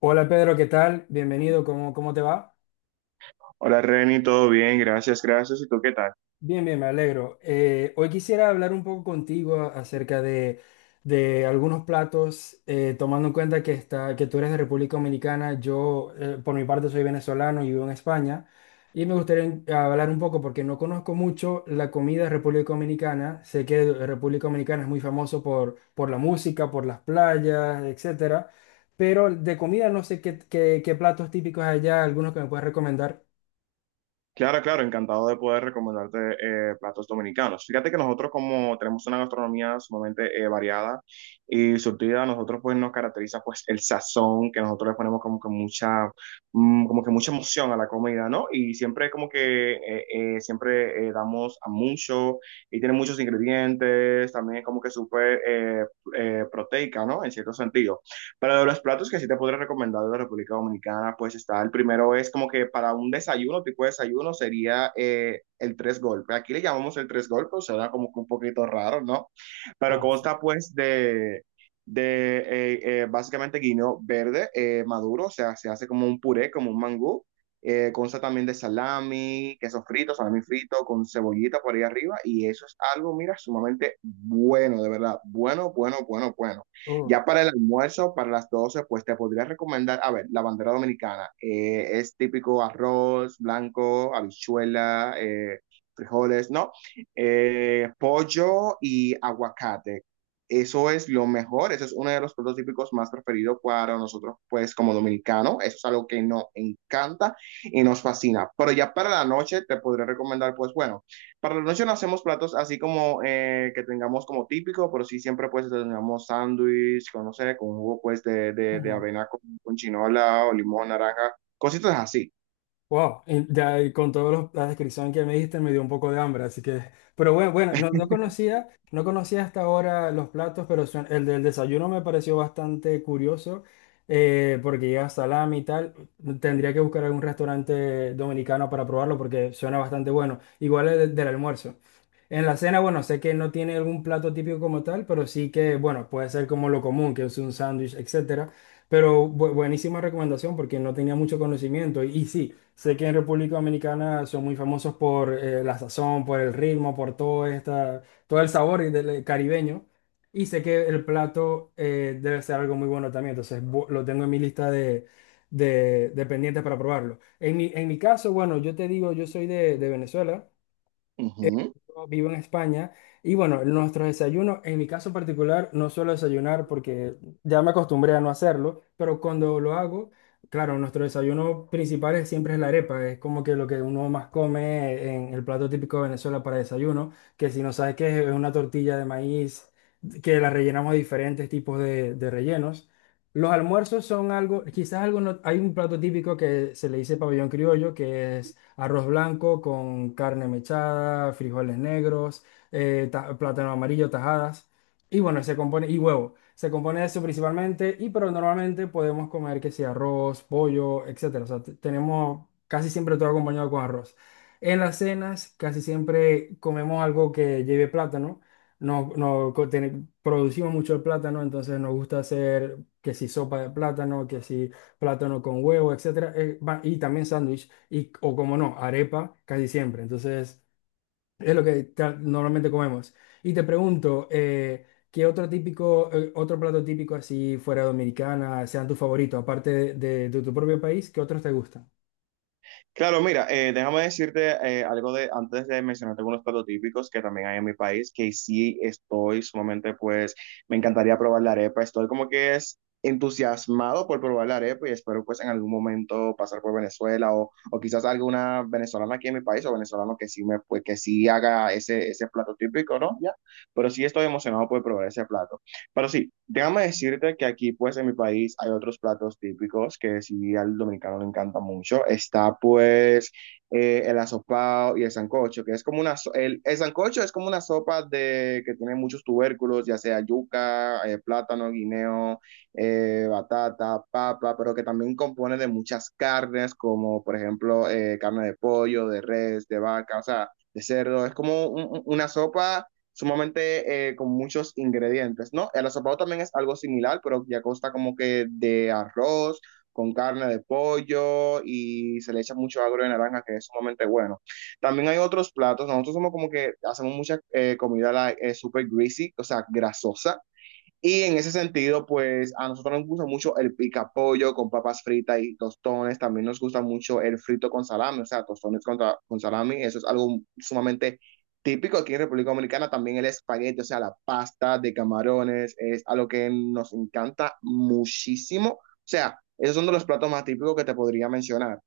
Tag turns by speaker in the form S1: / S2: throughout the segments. S1: Hola, Pedro, ¿qué tal? Bienvenido, ¿cómo te va?
S2: Hola Reni, todo bien, gracias, gracias. ¿Y tú qué tal?
S1: Bien, bien, me alegro. Hoy quisiera hablar un poco contigo acerca de algunos platos, tomando en cuenta que tú eres de República Dominicana. Yo, por mi parte, soy venezolano y vivo en España, y me gustaría hablar un poco porque no conozco mucho la comida de República Dominicana. Sé que República Dominicana es muy famoso por la música, por las playas, etcétera, pero de comida no sé qué platos típicos hay allá, algunos que me puedes recomendar.
S2: Claro, claro, encantado de poder recomendarte platos dominicanos. Fíjate que nosotros como tenemos una gastronomía sumamente variada y surtida. Nosotros pues nos caracteriza pues el sazón que nosotros le ponemos como que mucha emoción a la comida, ¿no? Y siempre como que siempre damos a mucho y tiene muchos ingredientes. También es como que súper proteica, ¿no? En cierto sentido. Para los platos que sí te podré recomendar de la República Dominicana, pues está, el primero, es como que para un desayuno, tipo de desayuno, sería el tres golpes. Aquí le llamamos el tres golpes, suena como que un poquito raro, ¿no? Pero
S1: Ah, sí.
S2: consta pues de básicamente guineo verde maduro, o sea, se hace como un puré, como un mangú. Consta también de salami, queso frito, salami frito con cebollita por ahí arriba, y eso es algo, mira, sumamente bueno, de verdad, bueno, bueno, bueno, bueno.
S1: Oh,
S2: Ya para el almuerzo, para las 12, pues te podría recomendar, a ver, la bandera dominicana. Es típico arroz blanco, habichuela, frijoles, ¿no? Pollo y aguacate. Eso es lo mejor, eso es uno de los platos típicos más preferidos para nosotros, pues como dominicanos. Eso es algo que nos encanta y nos fascina. Pero ya para la noche te podría recomendar, pues bueno. Para la noche no hacemos platos así como que tengamos como típico, pero sí siempre pues tengamos sándwich, con, no sé, con jugo pues de
S1: ujú.
S2: avena con chinola o limón, naranja, cositas así.
S1: Wow, y ya y con toda la descripción que me diste me dio un poco de hambre, así que, pero bueno, no conocía, no conocía hasta ahora los platos, pero el del desayuno me pareció bastante curioso, porque lleva salami y tal. Tendría que buscar algún restaurante dominicano para probarlo porque suena bastante bueno, igual el del almuerzo. En la cena, bueno, sé que no tiene algún plato típico como tal, pero sí que, bueno, puede ser como lo común, que es un sándwich, etcétera. Pero buenísima recomendación porque no tenía mucho conocimiento. Y sí, sé que en República Dominicana son muy famosos por la sazón, por el ritmo, por todo, esta, todo el sabor y del caribeño. Y sé que el plato debe ser algo muy bueno también. Entonces lo tengo en mi lista de pendientes para probarlo. En mi caso, bueno, yo te digo, yo soy de Venezuela. Eh, yo vivo en España y bueno, nuestros desayunos, en mi caso particular, no suelo desayunar porque ya me acostumbré a no hacerlo, pero cuando lo hago, claro, nuestro desayuno principal siempre es la arepa, es como que lo que uno más come en el plato típico de Venezuela para desayuno. Que si no sabes qué es una tortilla de maíz que la rellenamos de diferentes tipos de rellenos. Los almuerzos son algo, quizás algo, hay un plato típico que se le dice pabellón criollo, que es arroz blanco con carne mechada, frijoles negros, plátano amarillo, tajadas. Y bueno, se compone, y huevo. Se compone de eso principalmente, y pero normalmente podemos comer que sea arroz, pollo, etcétera. O sea, tenemos casi siempre todo acompañado con arroz. En las cenas casi siempre comemos algo que lleve plátano. No, producimos mucho el plátano, entonces nos gusta hacer que si sopa de plátano, que si plátano con huevo, etcétera, y también sándwich, y, o como no, arepa casi siempre. Entonces, es lo que normalmente comemos. Y te pregunto, ¿qué otro típico, otro plato típico así fuera dominicana sean tu favorito, aparte de tu propio país, qué otros te gustan?
S2: Claro, mira, déjame decirte algo de antes de mencionarte algunos platos típicos que también hay en mi país, que sí estoy sumamente, pues, me encantaría probar la arepa. Estoy como que es entusiasmado por probar la arepa y espero, pues, en algún momento pasar por Venezuela o quizás alguna venezolana aquí en mi país o venezolano que sí me, pues, que sí haga ese plato típico, ¿no? Ya. Pero sí estoy emocionado por probar ese plato. Pero sí, déjame decirte que aquí, pues, en mi país hay otros platos típicos que sí al dominicano le encanta mucho. Está, pues, el asopao y el sancocho, que es como una... El sancocho es como una sopa de, que tiene muchos tubérculos, ya sea yuca, plátano, guineo, batata, papa, pero que también compone de muchas carnes, como, por ejemplo, carne de pollo, de res, de vaca, o sea, de cerdo. Es como una sopa sumamente con muchos ingredientes, ¿no? El asopado también es algo similar, pero ya consta como que de arroz, con carne de pollo, y se le echa mucho agro de naranja, que es sumamente bueno. También hay otros platos. Nosotros somos como que hacemos mucha comida super greasy, o sea, grasosa, y en ese sentido, pues a nosotros nos gusta mucho el pica con papas fritas y tostones. También nos gusta mucho el frito con salami, o sea, tostones con, con salami. Eso es algo sumamente típico aquí en República Dominicana. También el espagueti, o sea, la pasta de camarones, es algo que nos encanta muchísimo. O sea, esos son de los platos más típicos que te podría mencionar.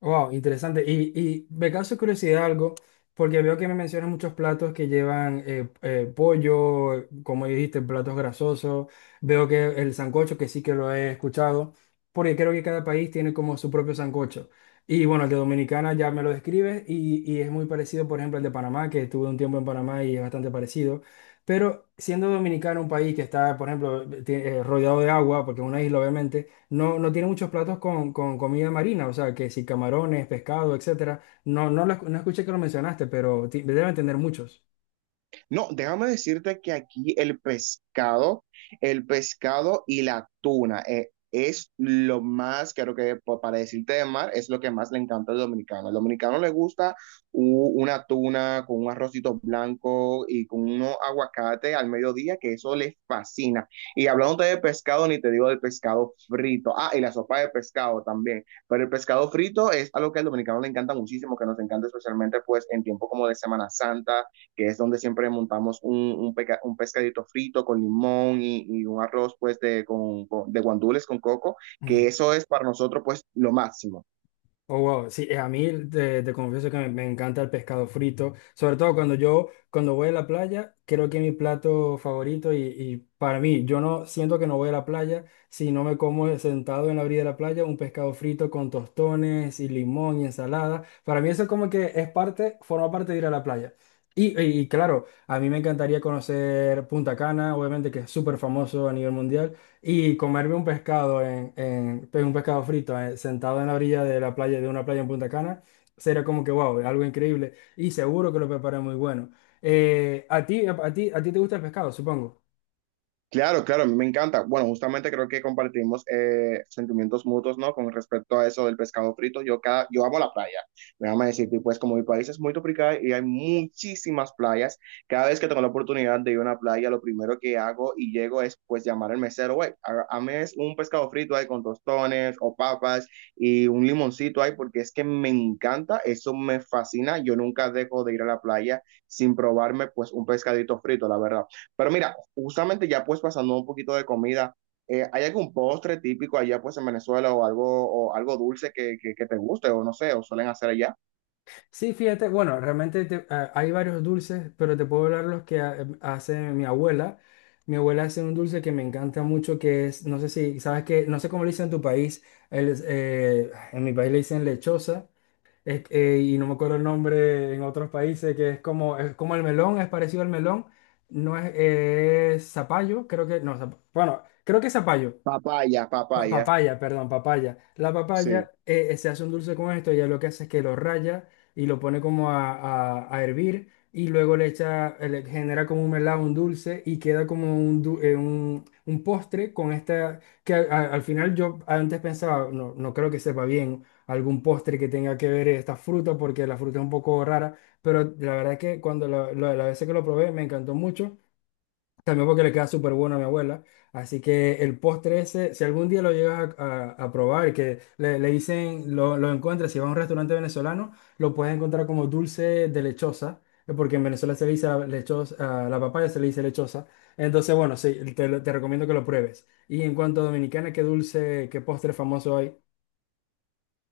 S1: Wow, interesante. Y me causa curiosidad algo, porque veo que me mencionas muchos platos que llevan pollo, como dijiste, platos grasosos. Veo que el sancocho, que sí que lo he escuchado, porque creo que cada país tiene como su propio sancocho. Y bueno, el de Dominicana ya me lo describes y es muy parecido, por ejemplo, el de Panamá, que estuve un tiempo en Panamá y es bastante parecido. Pero siendo Dominicana un país que está, por ejemplo, rodeado de agua, porque es una isla, obviamente no, no tiene muchos platos con comida marina, o sea, que si camarones, pescado, etcétera. No, no, no escuché que lo mencionaste, pero deben tener muchos.
S2: No, déjame decirte que aquí el pescado y la tuna es lo más, creo que para decirte de mar, es lo que más le encanta al dominicano. Al dominicano le gusta una tuna con un arrocito blanco y con unos aguacate al mediodía, que eso les fascina. Y hablando de pescado, ni te digo del pescado frito. Ah, y la sopa de pescado también. Pero el pescado frito es algo que al dominicano le encanta muchísimo, que nos encanta especialmente pues en tiempo como de Semana Santa, que es donde siempre montamos un pescadito frito con limón, y un arroz pues con, de guandules con coco, que eso es para nosotros pues lo máximo.
S1: Oh, wow. Sí, a mí te, te confieso que me encanta el pescado frito, sobre todo cuando yo, cuando voy a la playa, creo que es mi plato favorito y para mí, yo no siento que no voy a la playa si no me como sentado en la orilla de la playa un pescado frito con tostones y limón y ensalada. Para mí eso como que es parte, forma parte de ir a la playa. Y claro, a mí me encantaría conocer Punta Cana, obviamente que es súper famoso a nivel mundial. Y comerme un pescado pues, un pescado frito sentado en la orilla de la playa, de una playa en Punta Cana, sería como que wow, algo increíble. Y seguro que lo preparé muy bueno. A ti te gusta el pescado, supongo.
S2: Claro, claro, a mí me encanta. Bueno, justamente creo que compartimos sentimientos mutuos, ¿no? Con respecto a eso del pescado frito. Yo amo la playa. Déjame decirte, y pues como mi país es muy tropical y hay muchísimas playas, cada vez que tengo la oportunidad de ir a una playa, lo primero que hago y llego es pues llamar al mesero, güey, es un pescado frito ahí con tostones o papas y un limoncito ahí, porque es que me encanta, eso me fascina. Yo nunca dejo de ir a la playa sin probarme pues un pescadito frito, la verdad. Pero mira. Justamente ya pues pasando un poquito de comida, ¿hay algún postre típico allá pues en Venezuela, o algo dulce que te guste, o no sé, o suelen hacer allá?
S1: Sí, fíjate, bueno, realmente ah, hay varios dulces, pero te puedo hablar los que hace mi abuela. Mi abuela hace un dulce que me encanta mucho, que es, no sé si, sabes que, no sé cómo le dicen en tu país, en mi país le dicen lechosa. Es y no me acuerdo el nombre en otros países, que es como el melón, es parecido al melón, no es, es zapallo, creo que, no, bueno, creo que es zapallo,
S2: Papaya, papaya,
S1: Papaya, perdón, papaya. La
S2: sí.
S1: papaya se hace un dulce con esto, ella lo que hace es que lo raya y lo pone como a, a hervir y luego le echa, le genera como un melado, un dulce y queda como un un postre con esta, que al final yo antes pensaba, no, no creo que sepa bien algún postre que tenga que ver esta fruta porque la fruta es un poco rara, pero la verdad es que cuando la vez que lo probé me encantó mucho. También porque le queda súper bueno a mi abuela. Así que el postre ese, si algún día lo llegas a, a probar, que le dicen, lo encuentras, si vas a un restaurante venezolano, lo puedes encontrar como dulce de lechosa, porque en Venezuela se le dice a la lechosa, a la papaya se le dice lechosa. Entonces, bueno, sí, te, te recomiendo que lo pruebes. Y en cuanto a Dominicana, ¿qué dulce, qué postre famoso hay?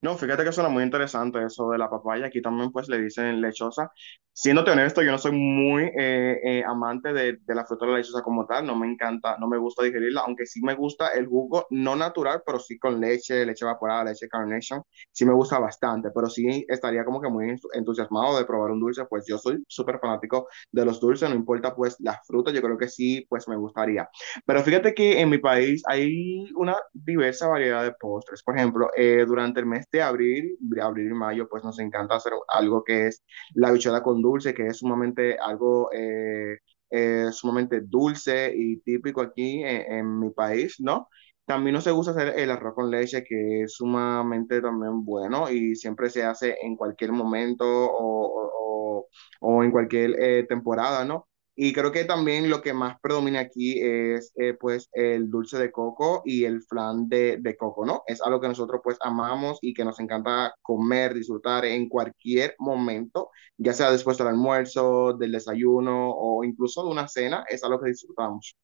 S2: No, fíjate que suena muy interesante eso de la papaya. Aquí también pues le dicen lechosa. Siéndote honesto, yo no soy muy amante de la fruta de la lechosa como tal. No me encanta, no me gusta digerirla, aunque sí me gusta el jugo, no natural, pero sí con leche, leche evaporada, leche Carnation. Sí me gusta bastante, pero sí estaría como que muy entusiasmado de probar un dulce. Pues yo soy súper fanático de los dulces, no importa pues la fruta, yo creo que sí pues me gustaría. Pero fíjate que en mi país hay una diversa variedad de postres. Por ejemplo, durante el mes de abril y mayo, pues nos encanta hacer algo que es la bichada con dulce, que es sumamente algo sumamente dulce y típico aquí en mi país, ¿no? También nos gusta hacer el arroz con leche, que es sumamente también bueno, y siempre se hace en cualquier momento o en cualquier temporada, ¿no? Y creo que también lo que más predomina aquí es pues el dulce de coco y el flan de coco, ¿no? Es algo que nosotros pues amamos y que nos encanta comer, disfrutar en cualquier momento, ya sea después del almuerzo, del desayuno, o incluso de una cena, es algo que disfrutamos.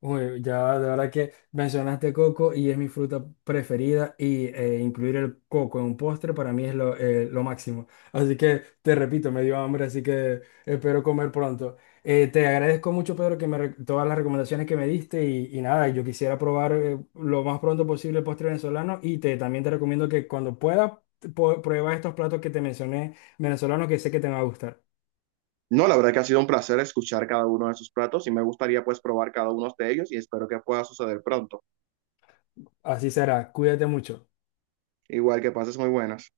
S1: Uy, ya de verdad que mencionaste coco y es mi fruta preferida y incluir el coco en un postre para mí es lo máximo. Así que te repito, me dio hambre, así que espero comer pronto. Te agradezco mucho, Pedro, que me, todas las recomendaciones que me diste y nada, yo quisiera probar lo más pronto posible el postre venezolano y te, también te recomiendo que cuando puedas prueba estos platos que te mencioné venezolanos que sé que te van a gustar.
S2: No, la verdad que ha sido un placer escuchar cada uno de sus platos, y me gustaría pues probar cada uno de ellos, y espero que pueda suceder pronto.
S1: Así será, cuídate mucho.
S2: Igual que pases muy buenas.